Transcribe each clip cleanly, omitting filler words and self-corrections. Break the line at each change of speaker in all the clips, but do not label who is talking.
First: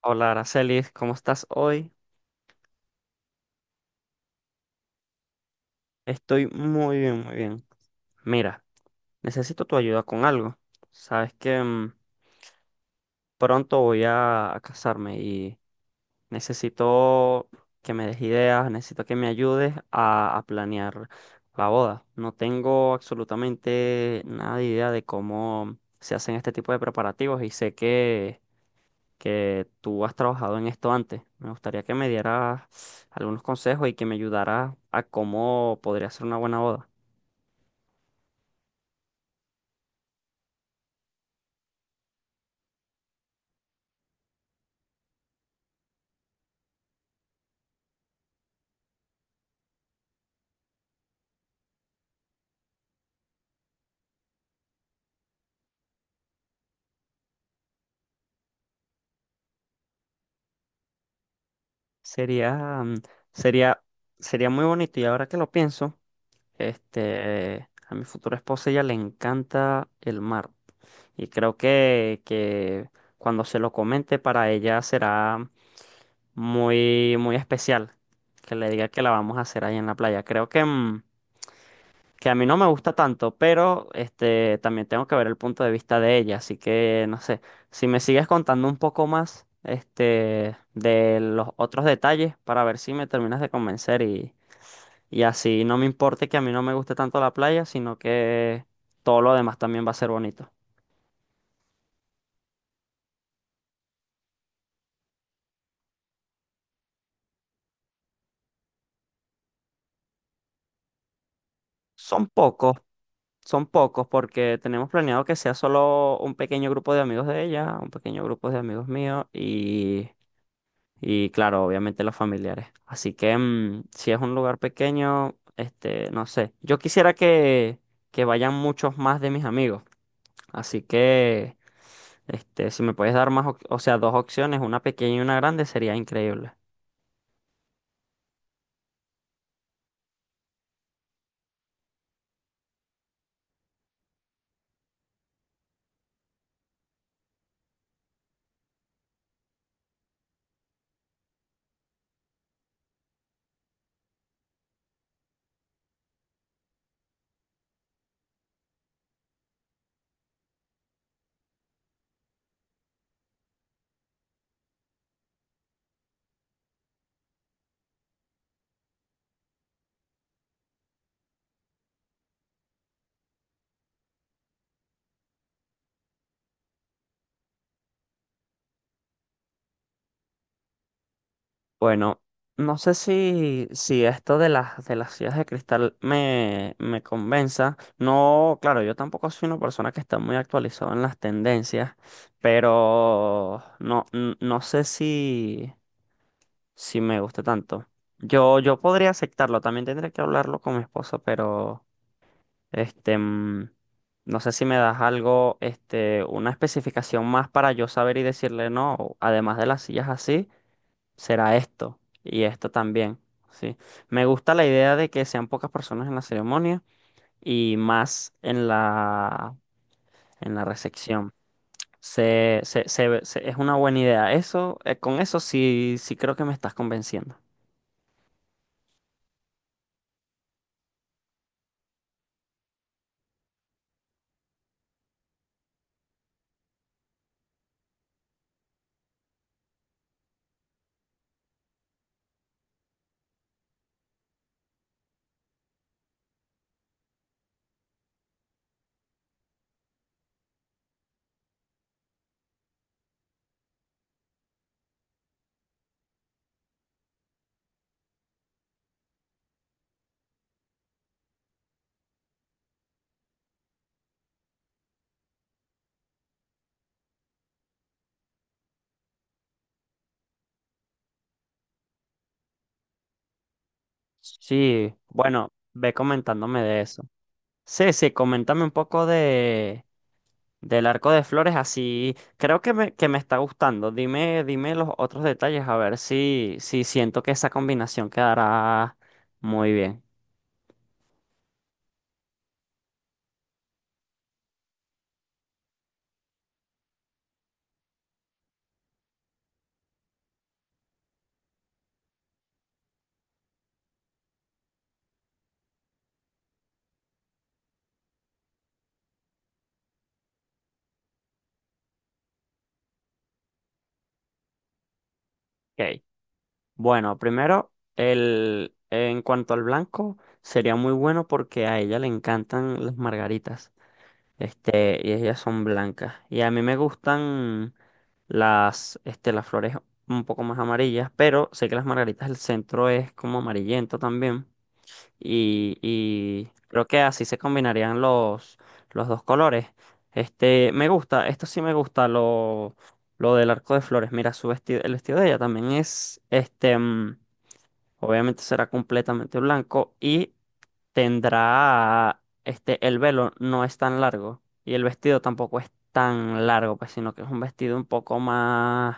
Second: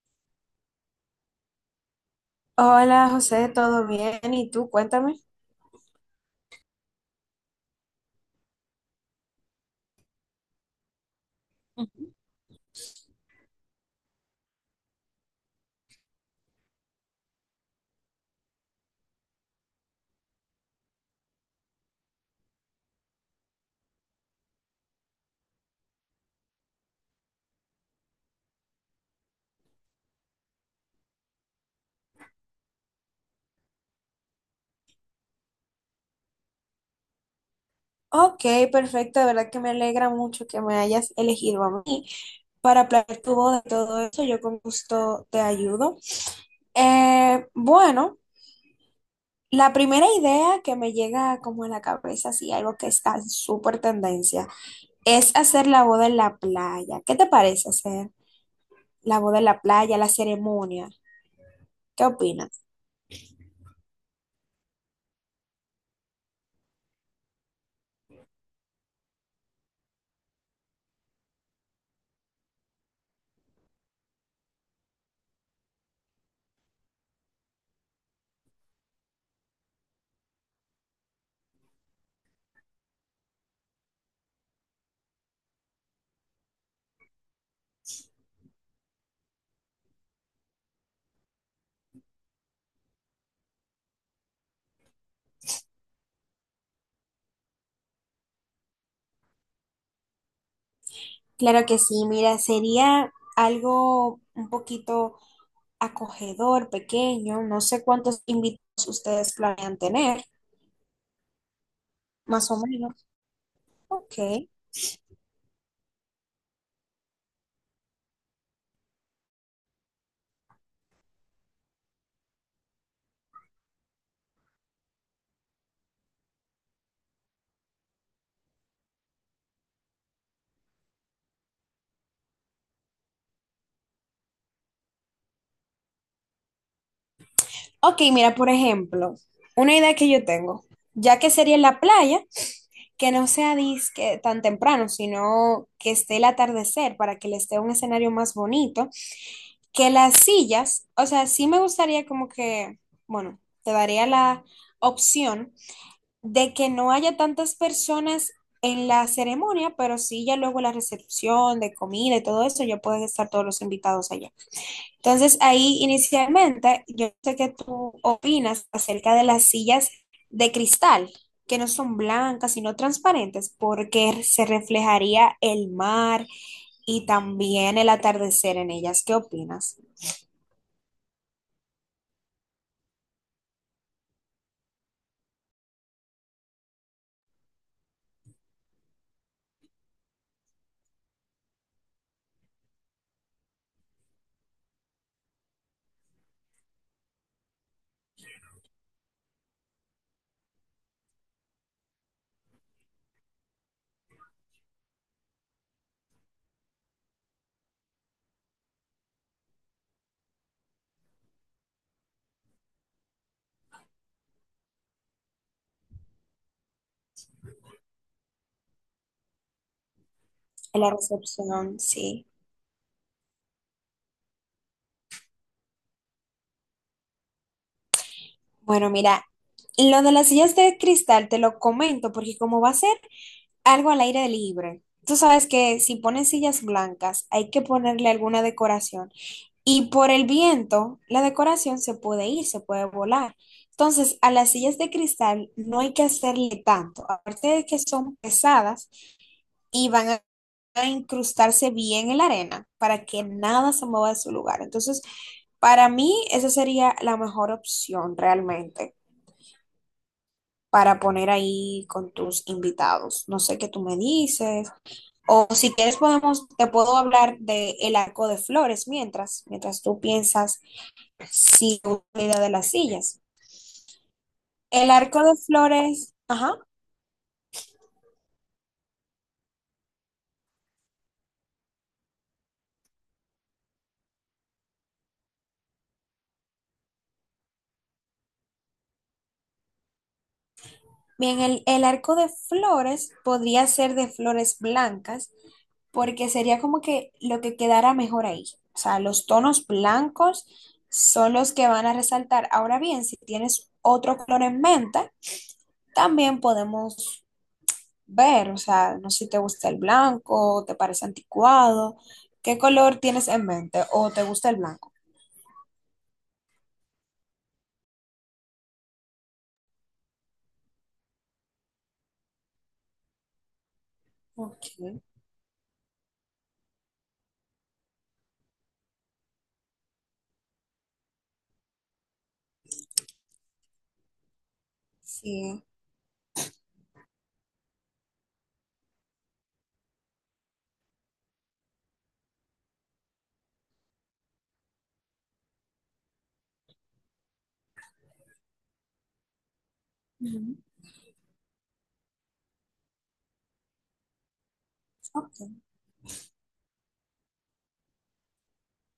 Hola, Aracelis, ¿cómo estás hoy?
Hola José, ¿todo bien? ¿Y tú? Cuéntame.
Estoy muy bien, muy bien. Mira, necesito tu ayuda con algo. Sabes que pronto voy a casarme y necesito que me des ideas, necesito que me ayudes a planear la boda. No tengo absolutamente nada de idea de cómo se hacen este tipo de preparativos y sé que tú has trabajado en esto antes. Me gustaría que me dieras algunos consejos y que me ayudaras a cómo podría ser una buena boda.
Ok, perfecto, de verdad que me alegra mucho que me hayas elegido a mí para planear tu boda y todo eso, yo con gusto te ayudo. Bueno, la primera idea que me llega como a la cabeza, así algo que está en súper tendencia, es hacer la boda en la playa. ¿Qué te parece hacer la boda en la playa, la ceremonia? ¿Qué opinas?
Sería, mm, sería, sería muy bonito y ahora que lo pienso, a mi futura esposa ella le encanta el mar y creo que cuando se lo comente para ella será muy, muy especial que le diga que la vamos a hacer ahí en la playa. Creo que que a mí no me gusta tanto, pero también tengo que ver el punto de vista de ella, así que no sé, si me sigues contando un poco más de los otros detalles para ver si me terminas de convencer y así no me importe que a mí no me guste tanto la playa, sino que todo lo demás también va a ser bonito.
Claro que sí, mira, sería algo un poquito acogedor, pequeño, no sé cuántos invitados ustedes planean tener,
Son
más o
pocos.
menos.
Son pocos
Ok.
porque tenemos planeado que sea solo un pequeño grupo de amigos de ella, un pequeño grupo de amigos míos. Y claro, obviamente los familiares. Así que si es un lugar pequeño, no sé. Yo quisiera que vayan muchos más de mis amigos. Así que, si me puedes dar más, o sea, dos opciones, una pequeña y una grande, sería increíble.
Ok, mira, por ejemplo, una idea que yo tengo, ya que sería en la playa, que no sea disque tan temprano, sino que esté el atardecer para que les dé un escenario más bonito, que las sillas, o sea, sí me gustaría como que, bueno, te daría la opción de que no haya tantas personas en la ceremonia, pero sí ya luego la recepción de comida y todo eso, ya pueden estar todos los invitados allá. Entonces, ahí inicialmente, yo sé que tú opinas acerca de las sillas de cristal, que no son blancas, sino transparentes, porque se reflejaría el mar y también el atardecer en ellas. ¿Qué opinas?
Bueno, no sé si esto de las sillas de cristal me convenza. No, claro, yo tampoco soy una persona que está muy actualizada en las tendencias, pero no, no sé si. Si me gusta tanto. Yo podría aceptarlo, también tendría que hablarlo con mi esposa, pero este, mm, no sé si me das algo, una especificación más para yo saber y decirle no, además de las sillas así, será esto y esto también, sí. Me gusta la idea de que sean pocas personas en la ceremonia y más en la
En la
recepción.
recepción, sí.
Es una buena idea. Eso, con eso sí, sí creo que me estás convenciendo.
Bueno, mira, lo de las sillas de cristal te lo comento porque como va a ser algo al aire libre. Tú sabes que si ponen sillas blancas, hay que ponerle alguna decoración. Y por el viento, la decoración se puede ir, se puede volar. Entonces, a las sillas de cristal no hay que hacerle tanto. Aparte de que son pesadas y van a incrustarse bien en la arena para que nada se mueva de su lugar. Entonces, para mí, esa sería la mejor opción realmente para poner ahí con tus invitados. No sé qué tú me dices. O si quieres podemos, te puedo hablar de el arco de flores mientras tú piensas si una idea de las sillas. El
Sí,
arco de
bueno, ve
flores, ajá,
comentándome de eso. Sí, sí, coméntame un poco de del arco de flores, así creo que me está gustando. Dime, dime los otros detalles, a ver si siento que esa combinación quedará muy bien.
bien, el arco de flores podría ser de flores blancas porque sería como que lo que quedara mejor ahí. O sea, los tonos blancos son los que van a resaltar. Ahora bien, si tienes otro color en mente, también podemos ver, o sea, no sé si te gusta el blanco, te parece anticuado, ¿qué color tienes en mente o te gusta el blanco?
Ok. Bueno, primero, en cuanto al blanco, sería muy bueno porque a ella le encantan las margaritas.
Ok,
Y ellas son blancas. Y a mí me gustan las flores un poco más amarillas, pero sé que las margaritas del centro es como amarillento también.
sí.
Y creo que así se combinarían los dos colores. Me gusta, esto sí me gusta, lo del arco de flores. Mira, su vestido, el vestido de ella también es, obviamente será completamente blanco y
Ujú,
tendrá, el velo no es tan largo y el vestido tampoco
ok.
es tan largo, pues, sino que es un vestido un poco más,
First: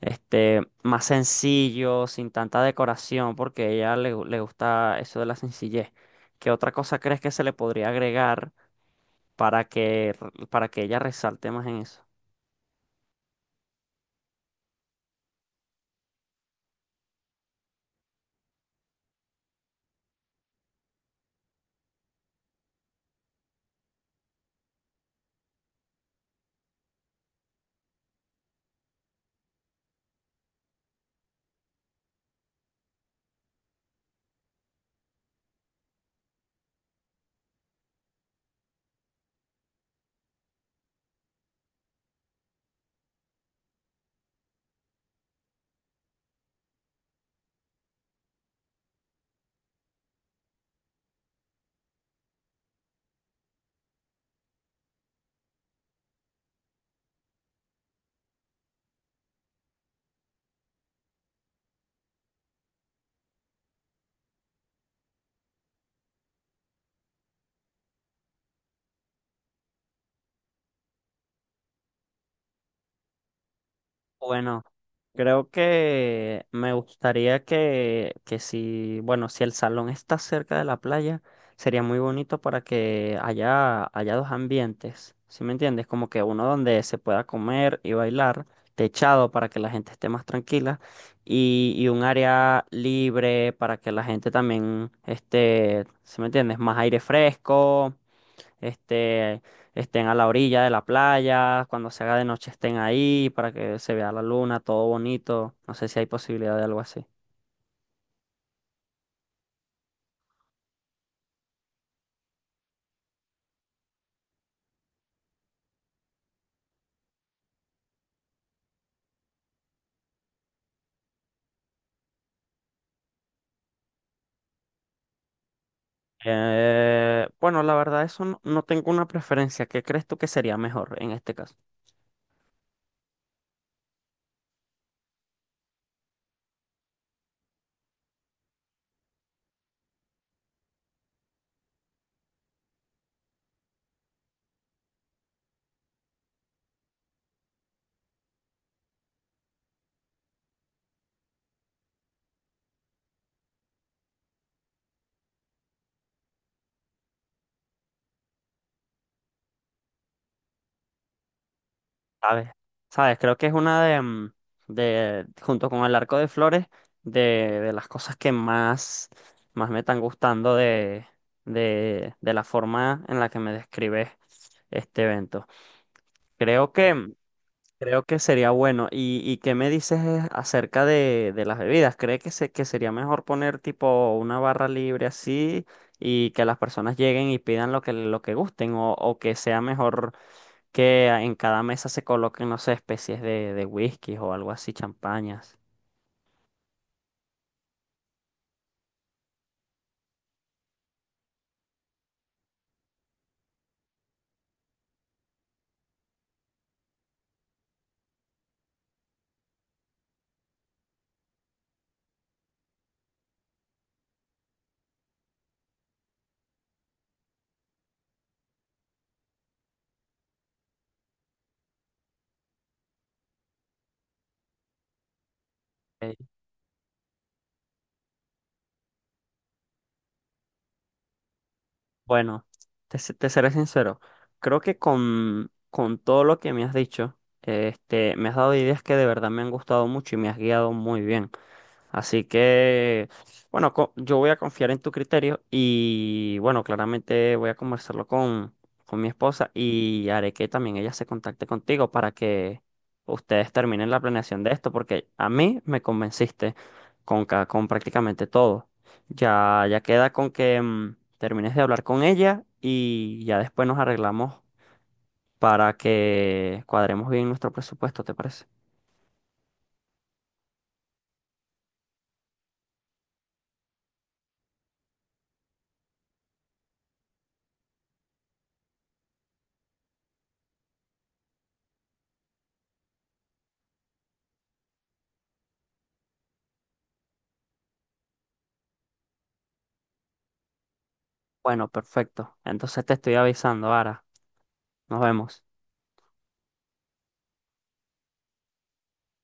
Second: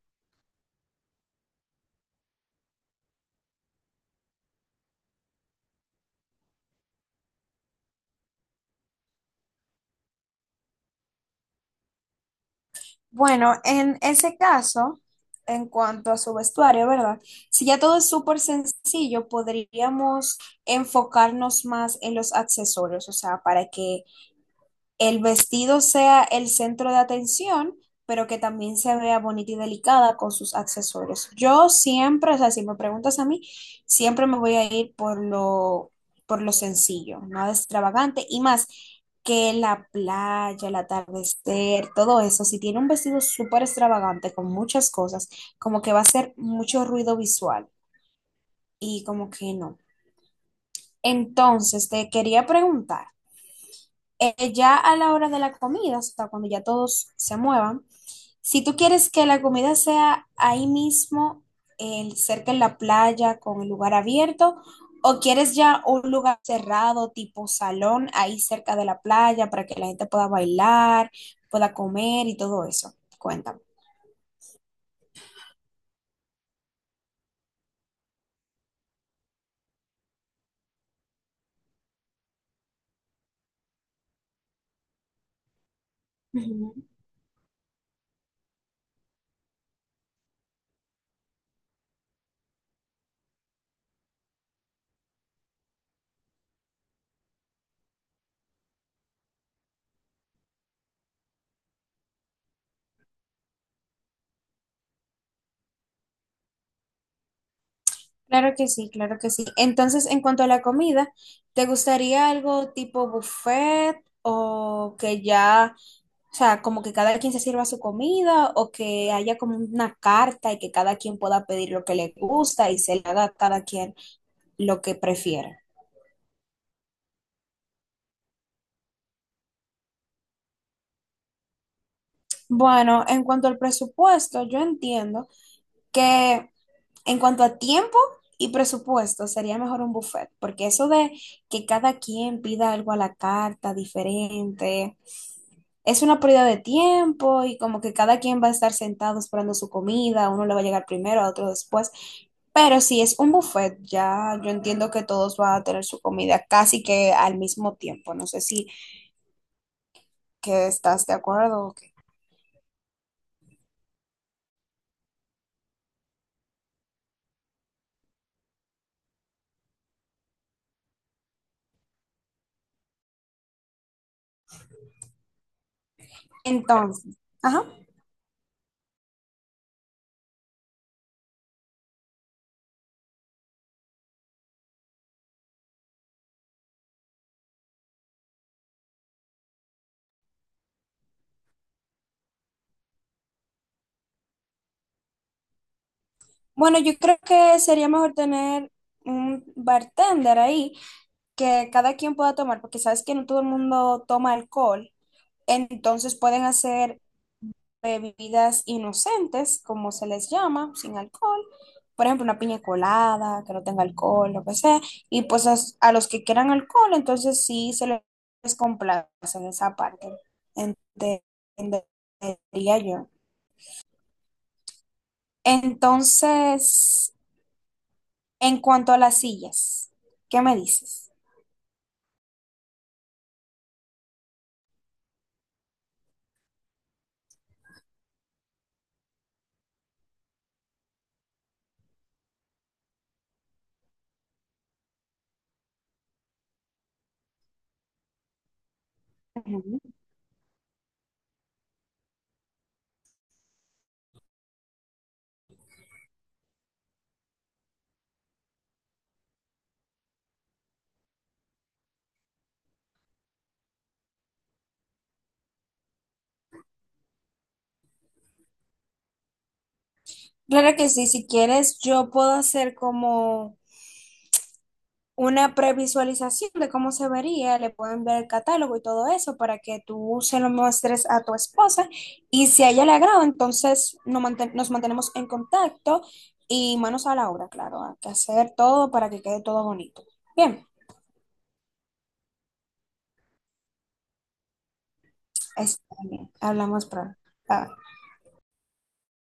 este, más sencillo, sin tanta decoración, porque a ella le gusta eso de la sencillez. ¿Qué otra cosa crees que se le podría agregar para que, para que ella resalte más en eso?
Bueno, en ese caso, en cuanto a su vestuario, ¿verdad? Si ya todo es súper sencillo, podríamos enfocarnos más en los accesorios, o sea, para que el vestido sea el centro de atención, pero que también se vea bonita y delicada con sus accesorios. Yo siempre, o sea, si me preguntas a mí, siempre me voy a ir por lo sencillo, nada extravagante y más que la playa, el atardecer, todo eso. Si tiene un vestido súper extravagante con muchas cosas, como que va a hacer mucho ruido visual y como que no. Entonces, te quería preguntar ya a la hora de la comida, o sea, cuando ya todos se muevan, si tú quieres que la comida sea ahí mismo, cerca en la playa, con el lugar abierto, o quieres ya un lugar cerrado, tipo salón, ahí cerca de la playa, para que la gente pueda bailar, pueda comer y todo eso. Cuéntame.
Bueno, creo que me gustaría que si, bueno, si el salón está cerca de la playa, sería muy bonito para que haya dos ambientes, ¿sí me entiendes? Como que uno
Ujú.
donde se pueda comer y bailar, techado para que la gente esté más tranquila, y un área libre para que la gente también esté, ¿sí me entiendes? Más aire fresco, este, estén a la orilla de la playa, cuando se haga de noche estén ahí para que se vea la luna, todo bonito. No sé si hay posibilidad de algo así.
Claro que sí, claro que sí. Entonces, en cuanto a la comida, ¿te gustaría algo tipo buffet o que ya, o sea, como que cada quien se sirva su comida o que haya como una carta y que cada quien pueda pedir lo que le gusta y se le haga a cada quien lo que prefiera?
Bueno, la verdad, eso no, no tengo una preferencia. ¿Qué crees tú que sería mejor en este caso?
Bueno, en cuanto al presupuesto, yo entiendo que en cuanto a tiempo y presupuesto sería mejor un buffet, porque eso de que cada quien pida algo a la carta diferente, es una pérdida de tiempo y como que cada quien va a estar sentado esperando su comida, a uno le va a llegar primero, a otro después. Pero si es un buffet, ya yo entiendo que todos van a tener su comida casi que al mismo tiempo. No sé si que estás de acuerdo o qué.
¿Sabes? ¿Sabes? Creo que es una de junto con el arco de flores, de las cosas que más me están gustando de la forma en la que me describes este evento. Creo que mm,
Entonces, ajá.
Creo que sería bueno. ¿Y qué me dices es acerca de las bebidas? ¿Cree que sería mejor poner tipo una barra libre así y que las personas lleguen y pidan lo que gusten? ¿O que sea mejor que en cada mesa se coloquen, no sé, especies de whisky o algo así, champañas?
Bueno, yo creo que sería mejor tener un bartender ahí que cada quien pueda tomar, porque sabes que no todo el mundo toma alcohol. Entonces pueden hacer bebidas inocentes, como se les llama, sin alcohol. Por ejemplo, una piña colada, que no tenga alcohol, lo que sea. Y pues a los que quieran alcohol, entonces sí se les complace en esa parte. Entendería yo.
Eh,
Entonces, en cuanto a las sillas, ¿qué me dices?
Bueno, te seré sincero. Creo que con todo lo que me has dicho, me has dado ideas que de verdad me han gustado mucho y me has guiado muy bien. Así que, bueno, yo voy a confiar en tu criterio y, bueno, claramente voy a conversarlo con mi esposa
Ujú.
y haré que también ella se contacte contigo para que ustedes terminen la planeación de esto, porque a mí me convenciste con prácticamente todo. Ya queda con que termines de hablar con ella y ya después nos arreglamos para que cuadremos bien nuestro presupuesto, ¿te parece?
Claro que sí, si quieres, yo puedo hacer como una previsualización de cómo se vería, le puedo enviar el catálogo y todo eso para que tú se lo muestres a tu esposa y si a ella le agrada, entonces nos, manten- nos mantenemos en contacto y manos a la obra, claro, hay que hacer todo para que quede todo bonito. Bien,
Bueno, perfecto. Entonces te estoy avisando, Ara. Nos vemos.
está bien, hablamos pronto. Bye.